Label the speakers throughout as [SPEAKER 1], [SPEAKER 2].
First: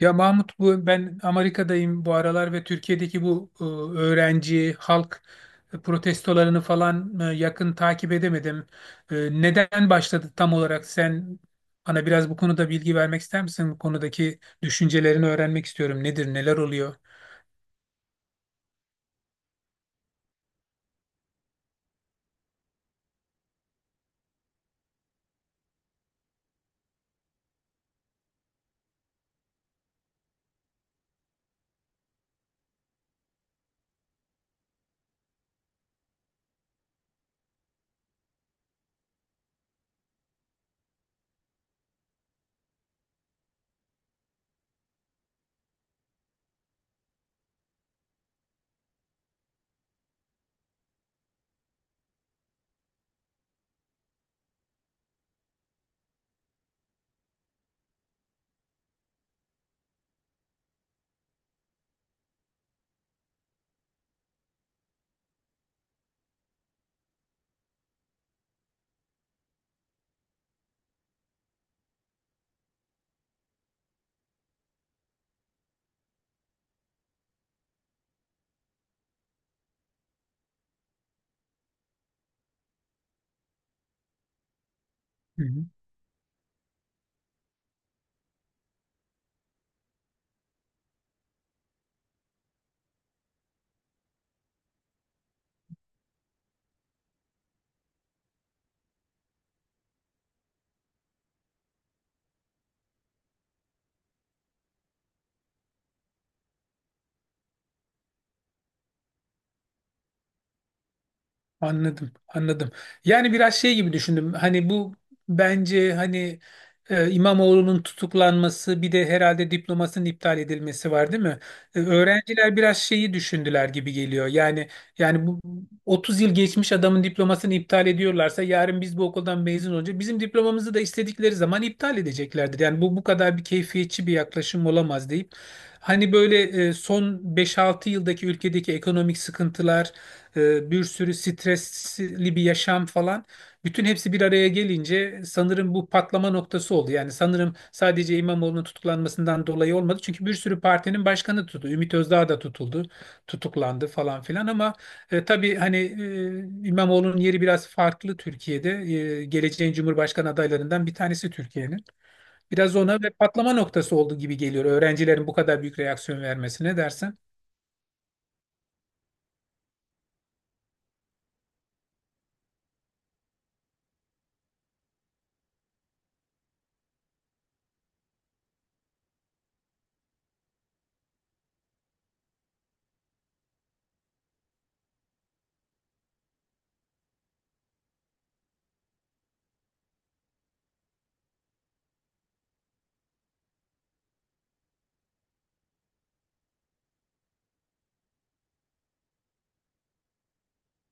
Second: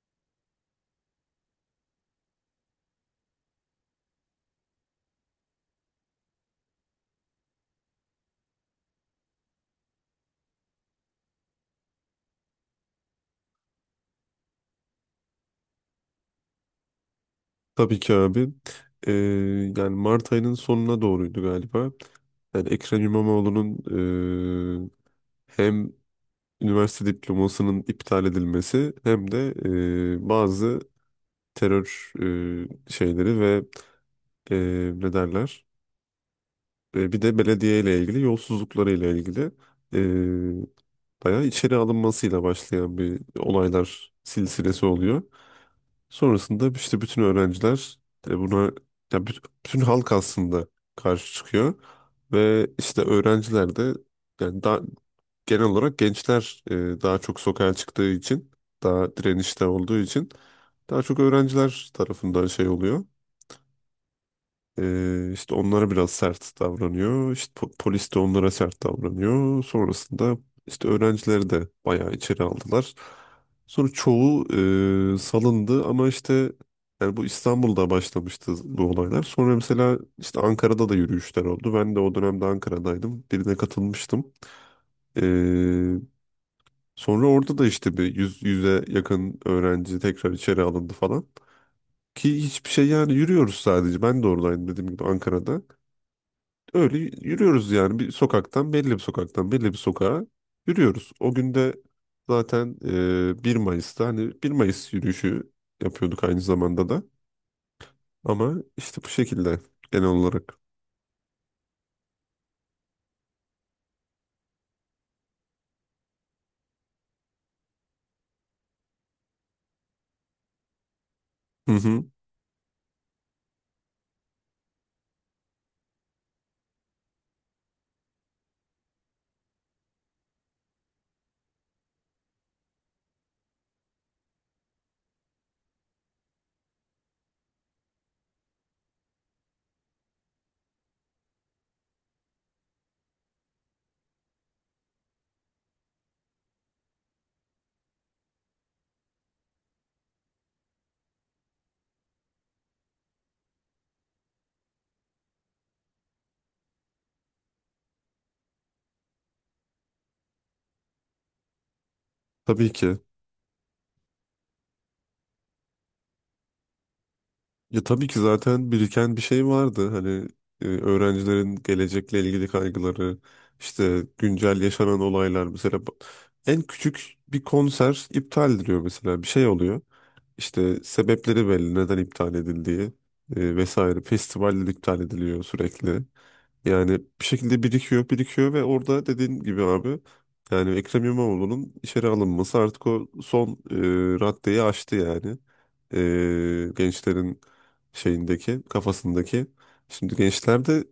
[SPEAKER 1] Ya Mahmut, bu ben Amerika'dayım bu aralar ve Türkiye'deki bu öğrenci halk protestolarını falan yakın takip edemedim. E, Neden başladı tam olarak? Sen bana biraz bu konuda bilgi vermek ister misin? Bu konudaki düşüncelerini öğrenmek istiyorum. Nedir, neler oluyor?
[SPEAKER 2] Tabii ki abi. Ee, Yani Mart ayının sonuna doğruydu galiba. Yani Ekrem İmamoğlu'nun eee, hem üniversite diplomasının iptal edilmesi hem de bazı terör şeyleri ve ne derler. Bir de belediye ile ilgili yolsuzlukları ile ilgili eee bayağı içeri alınmasıyla başlayan bir olaylar silsilesi oluyor. Sonrasında işte bütün öğrenciler de buna, ya bütün halk aslında karşı çıkıyor ve işte öğrenciler de yani daha genel olarak gençler daha çok sokağa çıktığı için, daha direnişte olduğu için daha çok öğrenciler tarafından şey oluyor. İşte onlara biraz sert davranıyor. İşte polis de onlara sert davranıyor. Sonrasında işte öğrencileri de bayağı içeri aldılar. Sonra çoğu salındı ama işte yani bu İstanbul'da başlamıştı bu olaylar. Sonra mesela işte Ankara'da da yürüyüşler oldu. Ben de o dönemde Ankara'daydım. Birine katılmıştım. Ee, Sonra orada da işte bir yüz, yüze yakın öğrenci tekrar içeri alındı falan. Ki hiçbir şey, yani yürüyoruz sadece. Ben de oradaydım dediğim gibi Ankara'da. Öyle yürüyoruz yani bir sokaktan, belli bir sokağa yürüyoruz. O gün de zaten 1 Mayıs'ta hani bir Mayıs yürüyüşü yapıyorduk aynı zamanda da. Ama işte bu şekilde genel olarak.
[SPEAKER 1] Anladım, anladım. Yani biraz şey gibi düşündüm. Hani bu bence hani İmamoğlu'nun tutuklanması bir de herhalde diplomasının iptal edilmesi var değil mi?
[SPEAKER 2] Hı hı,
[SPEAKER 1] Öğrenciler biraz şeyi düşündüler gibi geliyor. Yani yani 30 yıl geçmiş adamın diplomasını iptal ediyorlarsa yarın biz bu okuldan mezun olunca bizim diplomamızı da istedikleri zaman iptal edeceklerdir. Yani bu kadar bir keyfiyetçi bir yaklaşım olamaz deyip hani böyle son beş altı yıldaki ülkedeki ekonomik sıkıntılar, bir sürü stresli bir yaşam falan. Bütün hepsi bir araya gelince sanırım bu patlama noktası oldu. Yani sanırım sadece İmamoğlu'nun tutuklanmasından dolayı olmadı. Çünkü bir sürü partinin başkanı tutuldu. Ümit Özdağ da tutuldu, tutuklandı falan filan ama tabii hani İmamoğlu'nun yeri biraz farklı Türkiye'de. Geleceğin Cumhurbaşkanı adaylarından bir tanesi Türkiye'nin.
[SPEAKER 2] tabii
[SPEAKER 1] Biraz ona
[SPEAKER 2] ki.
[SPEAKER 1] ve patlama noktası oldu gibi geliyor öğrencilerin bu kadar büyük reaksiyon vermesine dersen.
[SPEAKER 2] Ya tabii ki zaten biriken bir şey vardı. Hani öğrencilerin gelecekle ilgili kaygıları, işte güncel yaşanan olaylar mesela en küçük bir konser iptal ediliyor, mesela bir şey oluyor. İşte sebepleri belli, neden iptal edildiği vesaire. Festivaller iptal ediliyor sürekli. Yani bir şekilde birikiyor, birikiyor ve orada dediğin gibi abi, yani Ekrem İmamoğlu'nun içeri alınması artık o son raddeyi aştı yani. Gençlerin şeyindeki, kafasındaki. Şimdi gençler de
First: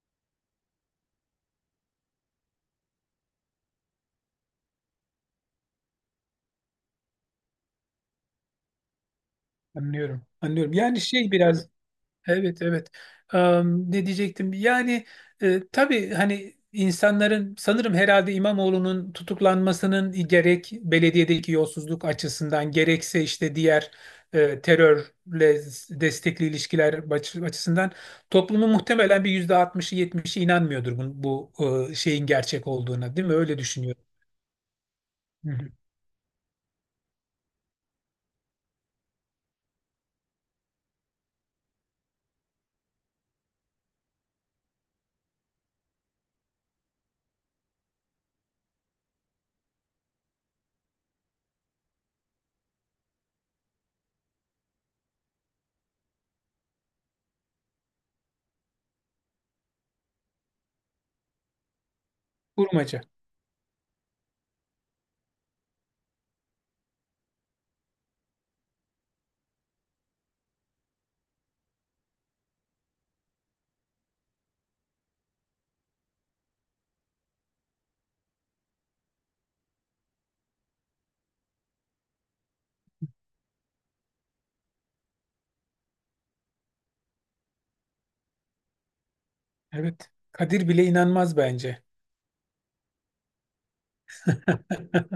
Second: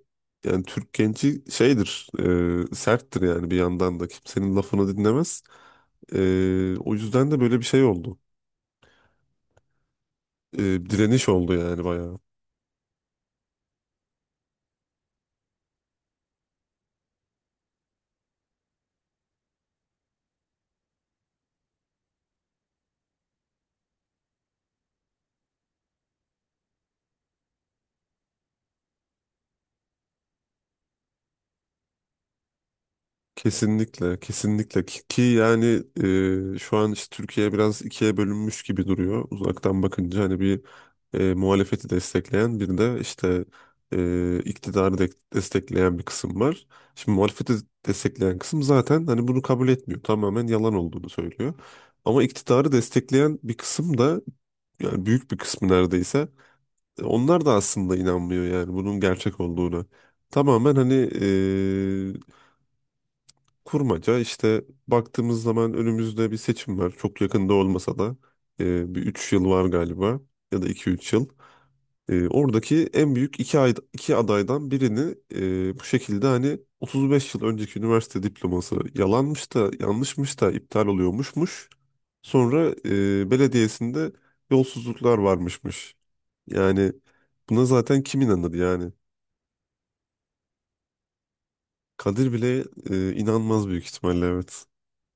[SPEAKER 2] yani Türk genci şeydir, serttir yani, bir yandan da kimsenin lafını dinlemez. E, O yüzden de böyle bir şey oldu,
[SPEAKER 1] Anlıyorum.
[SPEAKER 2] e,
[SPEAKER 1] Anlıyorum. Yani
[SPEAKER 2] direniş
[SPEAKER 1] şey
[SPEAKER 2] oldu
[SPEAKER 1] biraz.
[SPEAKER 2] yani bayağı.
[SPEAKER 1] Evet, evet. Ne diyecektim? Yani tabii hani insanların sanırım herhalde İmamoğlu'nun tutuklanmasının gerek belediyedeki yolsuzluk açısından gerekse işte diğer terörle destekli ilişkiler açısından toplumun muhtemelen bir %60'ı 70'i inanmıyordur bu şeyin gerçek olduğuna, değil mi? Öyle düşünüyorum.
[SPEAKER 2] Kesinlikle ki
[SPEAKER 1] Hı hı.
[SPEAKER 2] yani şu an işte Türkiye biraz ikiye bölünmüş gibi duruyor uzaktan bakınca, hani bir muhalefeti destekleyen, bir de işte iktidarı destekleyen bir kısım var. Şimdi muhalefeti destekleyen kısım zaten hani bunu kabul etmiyor, tamamen yalan olduğunu söylüyor. Ama iktidarı destekleyen bir kısım da, yani büyük bir kısmı neredeyse, onlar da aslında inanmıyor yani bunun gerçek olduğuna. Tamamen hani e,
[SPEAKER 1] Kurmaca.
[SPEAKER 2] kurmaca. İşte baktığımız zaman önümüzde bir seçim var. Çok yakında olmasa da bir 3 yıl var galiba, ya da iki üç yıl. Oradaki en büyük iki, ay, iki adaydan birini bu şekilde hani 35 yıl önceki üniversite diploması yalanmış da yanlışmış da iptal oluyormuşmuş. Sonra belediyesinde yolsuzluklar varmışmış. Yani buna zaten kim inanır yani?
[SPEAKER 1] Evet. Kadir bile inanmaz bence.
[SPEAKER 2] Kadir bile inanmaz büyük ihtimalle, evet.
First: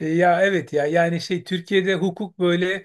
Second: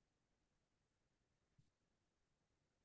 [SPEAKER 1] Ya evet, ya yani şey, Türkiye'de hukuk böyle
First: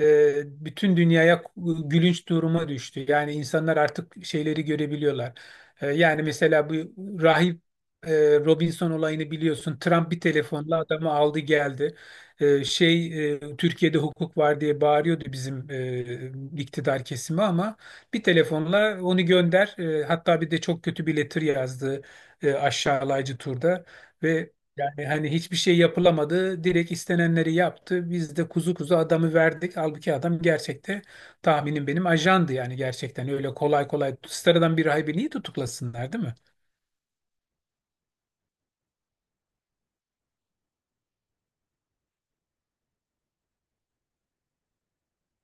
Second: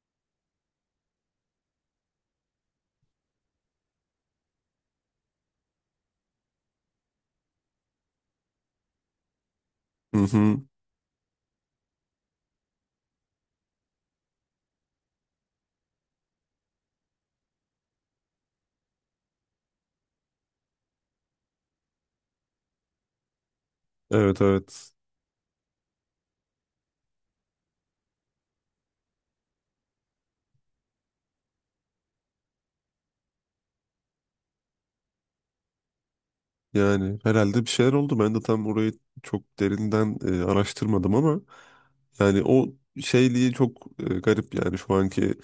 [SPEAKER 1] bütün dünyaya gülünç duruma düştü. Yani insanlar artık şeyleri görebiliyorlar. Yani mesela bu rahip e, Robinson olayını biliyorsun. Trump
[SPEAKER 2] Hı
[SPEAKER 1] bir
[SPEAKER 2] hı.
[SPEAKER 1] telefonla adamı aldı geldi. Şey, Türkiye'de hukuk var diye bağırıyordu bizim iktidar kesimi ama bir telefonla onu gönder. Hatta bir de çok kötü bir letter yazdı, aşağılayıcı turda.
[SPEAKER 2] Evet,
[SPEAKER 1] Ve
[SPEAKER 2] evet.
[SPEAKER 1] yani hani hiçbir şey yapılamadı. Direkt istenenleri yaptı. Biz de kuzu kuzu adamı verdik. Halbuki adam gerçekte tahminim benim ajandı, yani gerçekten. Öyle kolay kolay sıradan bir rahibi niye tutuklasınlar, değil mi?
[SPEAKER 2] Yani herhalde bir şeyler oldu. Ben de tam orayı çok derinden araştırmadım ama yani o şeyliği çok garip yani şu anki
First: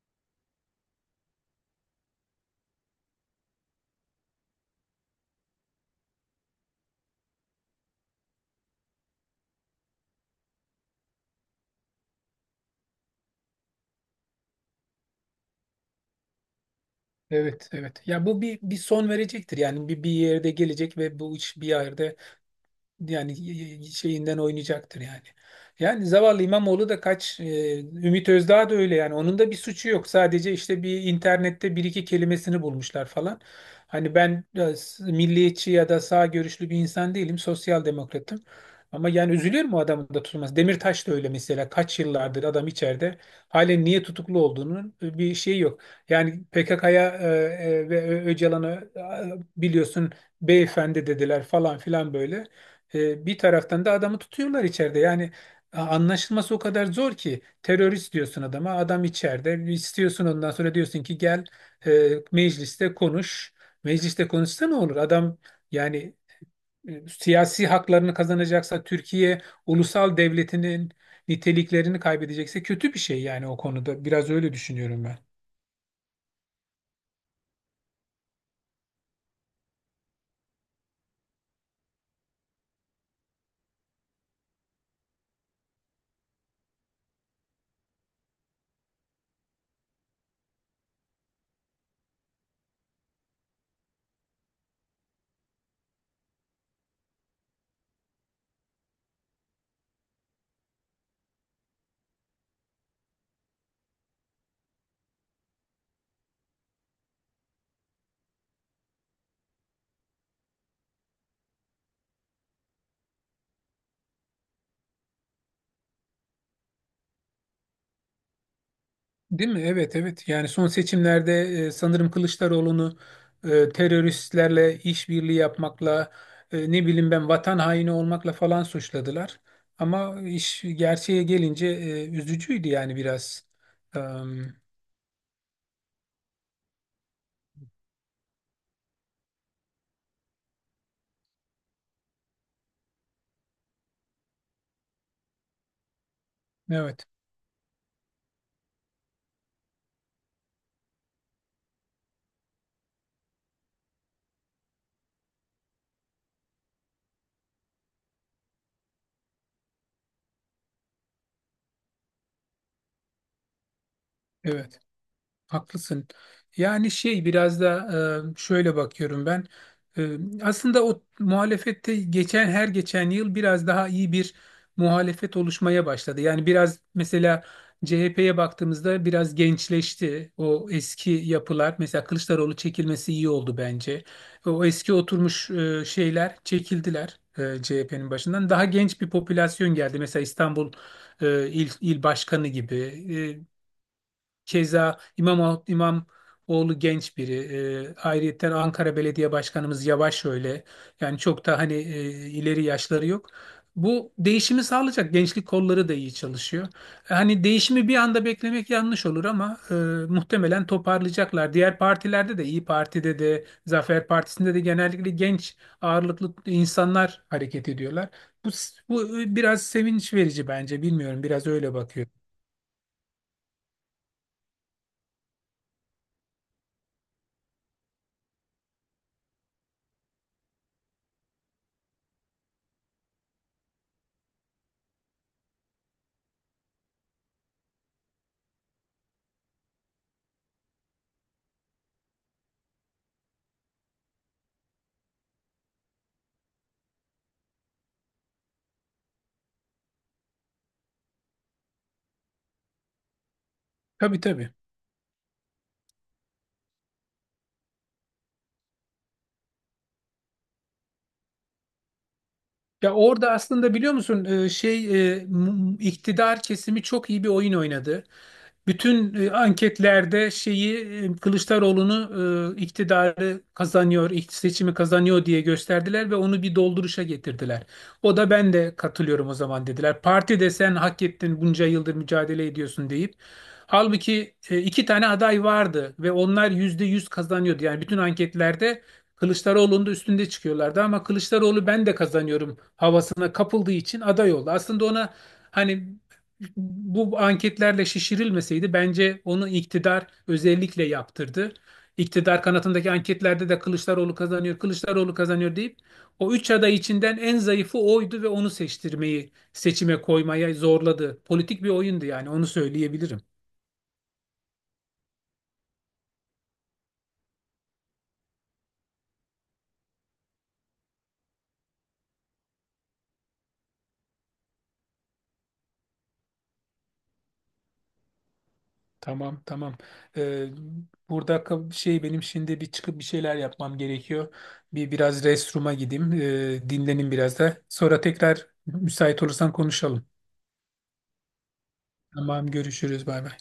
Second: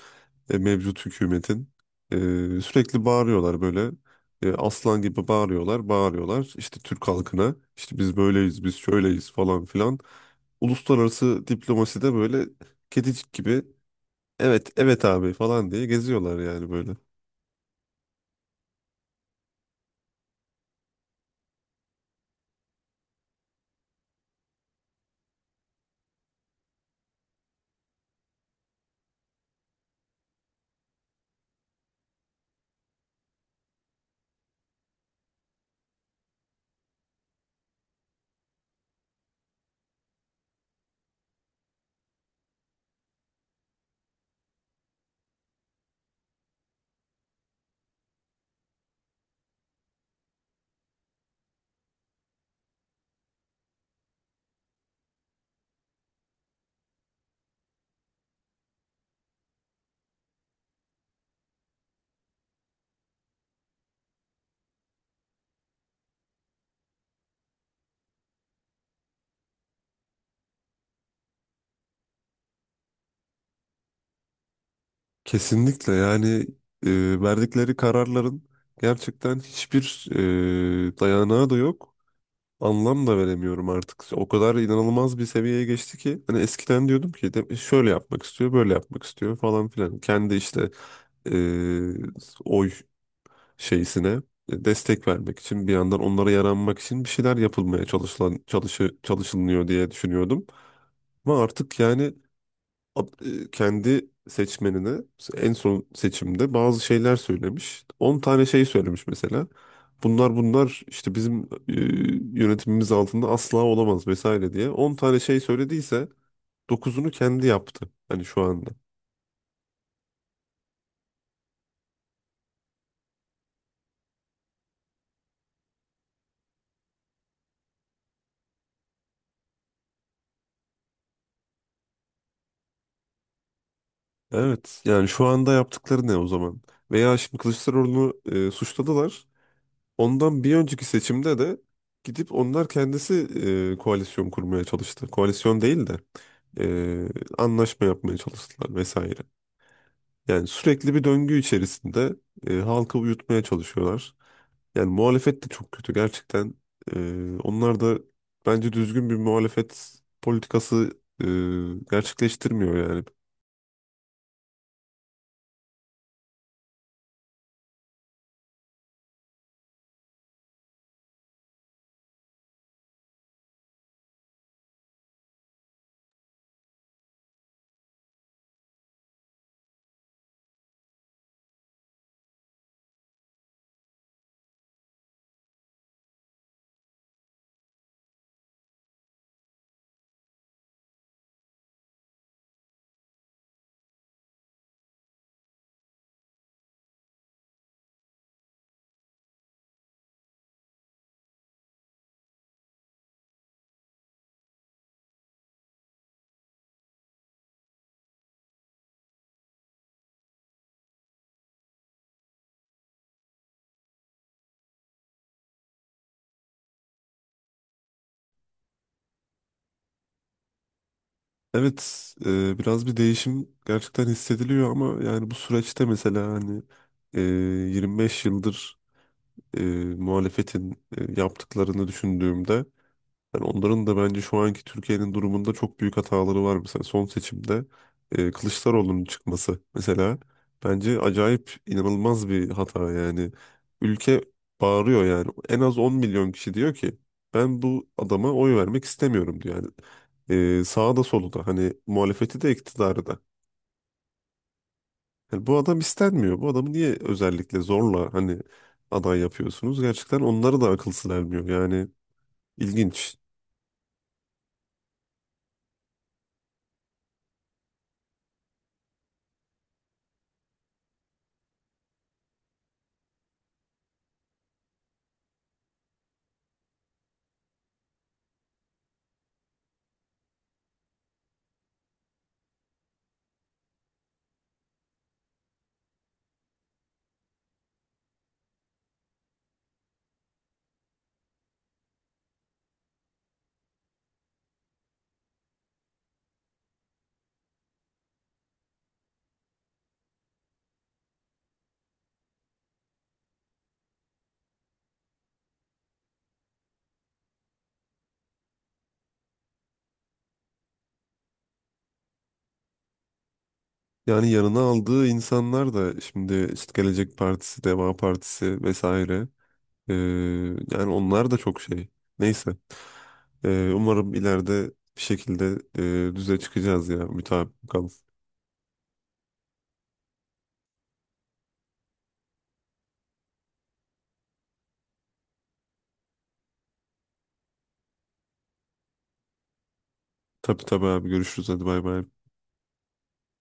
[SPEAKER 2] mevcut hükümetin. E, Sürekli bağırıyorlar böyle. Aslan gibi bağırıyorlar, bağırıyorlar. İşte Türk halkına işte biz böyleyiz, biz şöyleyiz falan filan. Uluslararası diplomaside böyle kedicik gibi evet, evet abi falan diye geziyorlar yani böyle.
[SPEAKER 1] Evet, evet. Ya bu bir son verecektir. Yani bir yerde gelecek ve bu iş bir yerde, yani şeyinden oynayacaktır yani. Yani zavallı İmamoğlu da kaç, Ümit Özdağ da öyle, yani onun da bir suçu yok. Sadece işte bir internette bir iki kelimesini bulmuşlar falan. Hani ben milliyetçi ya da sağ görüşlü bir insan değilim, sosyal demokratım. Ama yani üzülüyorum o adamın da tutulması. Demirtaş da öyle mesela, kaç yıllardır adam içeride. Halen niye tutuklu olduğunun bir şeyi yok. Yani PKK'ya ve Öcalan'a, biliyorsun, beyefendi dediler falan filan böyle. Bir taraftan da adamı tutuyorlar içeride. Yani anlaşılması o kadar zor ki, terörist diyorsun adama, adam içeride. İstiyorsun, ondan sonra diyorsun ki gel mecliste konuş. Mecliste konuşsa ne olur? Adam yani siyasi haklarını kazanacaksa, Türkiye ulusal devletinin niteliklerini kaybedecekse kötü bir şey yani o konuda. Biraz öyle düşünüyorum ben.
[SPEAKER 2] Kesinlikle, yani verdikleri kararların gerçekten hiçbir dayanağı da yok. Anlam da veremiyorum artık. O kadar inanılmaz bir seviyeye geçti ki, hani eskiden diyordum ki de, şöyle yapmak istiyor, böyle yapmak istiyor falan filan. Kendi işte e, oy şeysine destek vermek için, bir yandan onlara yaranmak için bir şeyler yapılmaya çalışılıyor diye düşünüyordum. Ama artık yani kendi seçmenine en son seçimde bazı şeyler söylemiş. On tane şey söylemiş mesela. Bunlar işte bizim yönetimimiz altında asla olamaz vesaire diye. On tane şey söylediyse dokuzunu kendi yaptı. Hani şu anda.
[SPEAKER 1] Değil mi? Evet, evet. Yani son seçimlerde sanırım Kılıçdaroğlu'nu teröristlerle işbirliği yapmakla, ne bileyim ben, vatan haini olmakla falan suçladılar. Ama iş gerçeğe gelince üzücüydü yani biraz. Em,
[SPEAKER 2] Evet, yani şu anda yaptıkları ne o zaman? Veya şimdi Kılıçdaroğlu'nu suçladılar. Ondan bir önceki seçimde de gidip onlar kendisi koalisyon kurmaya çalıştı. Koalisyon değil de
[SPEAKER 1] evet,
[SPEAKER 2] e, anlaşma yapmaya çalıştılar vesaire. Yani sürekli bir döngü içerisinde halkı uyutmaya çalışıyorlar. Yani muhalefet de çok kötü gerçekten. Onlar da bence düzgün bir muhalefet politikası e, gerçekleştirmiyor yani.
[SPEAKER 1] evet. Haklısın. Yani şey, biraz da şöyle bakıyorum ben. E, Aslında o muhalefette geçen, her geçen yıl biraz daha iyi bir muhalefet oluşmaya başladı. Yani biraz mesela CHP'ye baktığımızda biraz gençleşti. O eski yapılar, mesela Kılıçdaroğlu çekilmesi iyi oldu bence. O eski oturmuş şeyler çekildiler CHP'nin başından. Daha genç bir popülasyon geldi. Mesela İstanbul il başkanı gibi. E, Keza İmamoğlu genç biri. Ayrıyetten Ankara Belediye Başkanımız Yavaş öyle. Yani çok da hani ileri yaşları yok. Bu değişimi sağlayacak. Gençlik kolları da iyi çalışıyor. Hani değişimi bir anda beklemek yanlış olur ama muhtemelen toparlayacaklar. Diğer partilerde de, İyi Parti'de de, Zafer Partisi'nde de genellikle genç ağırlıklı insanlar hareket ediyorlar. Bu, bu biraz sevinç verici bence. Bilmiyorum, biraz öyle bakıyor.
[SPEAKER 2] Evet, biraz bir değişim gerçekten hissediliyor ama yani bu süreçte mesela hani e, 25 yıldır e, muhalefetin yaptıklarını düşündüğümde, yani onların da bence şu anki Türkiye'nin durumunda çok büyük hataları var. Mesela son seçimde Kılıçdaroğlu'nun çıkması mesela bence acayip inanılmaz bir hata yani. Ülke bağırıyor yani. En az 10 milyon kişi diyor ki ben bu adama oy vermek istemiyorum diyor. Yani sağda soluda hani muhalefeti de iktidarı da.
[SPEAKER 1] Tabii, tabii.
[SPEAKER 2] Yani bu adam istenmiyor. Bu adamı niye özellikle zorla hani aday yapıyorsunuz? Gerçekten onlara da akıl sır ermiyor. Yani
[SPEAKER 1] Ya
[SPEAKER 2] ilginç.
[SPEAKER 1] orada aslında biliyor musun, iktidar kesimi çok iyi bir oyun oynadı. Bütün anketlerde şeyi, Kılıçdaroğlu'nu seçimi kazanıyor diye gösterdiler ve onu bir dolduruşa getirdiler. O da ben de katılıyorum o zaman dediler. Parti de sen hak ettin bunca yıldır mücadele ediyorsun deyip. Halbuki iki tane aday vardı ve onlar %100 kazanıyordu. Yani bütün anketlerde Kılıçdaroğlu'nun da üstünde çıkıyorlardı ama Kılıçdaroğlu ben de kazanıyorum havasına kapıldığı için aday oldu. Aslında ona hani bu anketlerle şişirilmeseydi bence onu iktidar özellikle yaptırdı. İktidar kanatındaki anketlerde de Kılıçdaroğlu kazanıyor, Kılıçdaroğlu kazanıyor deyip o üç aday içinden en zayıfı oydu ve onu seçtirmeyi, seçime koymaya zorladı. Politik bir oyundu, yani onu söyleyebilirim.
[SPEAKER 2] Yani yanına aldığı insanlar da şimdi işte Gelecek Partisi, Deva Partisi vesaire. Ee, yani onlar da çok şey. Neyse. Umarım ileride bir şekilde düze çıkacağız ya. Mütabık kalın.
[SPEAKER 1] Tamam, tamam. Ee, Burada şey, benim şimdi bir çıkıp bir şeyler yapmam gerekiyor. Bir biraz restroom'a gideyim. Dinlenin biraz da. Sonra tekrar müsait olursan konuşalım.
[SPEAKER 2] Tabii tabii abi, görüşürüz. Hadi bay bay.
[SPEAKER 1] Tamam, görüşürüz, bay bay.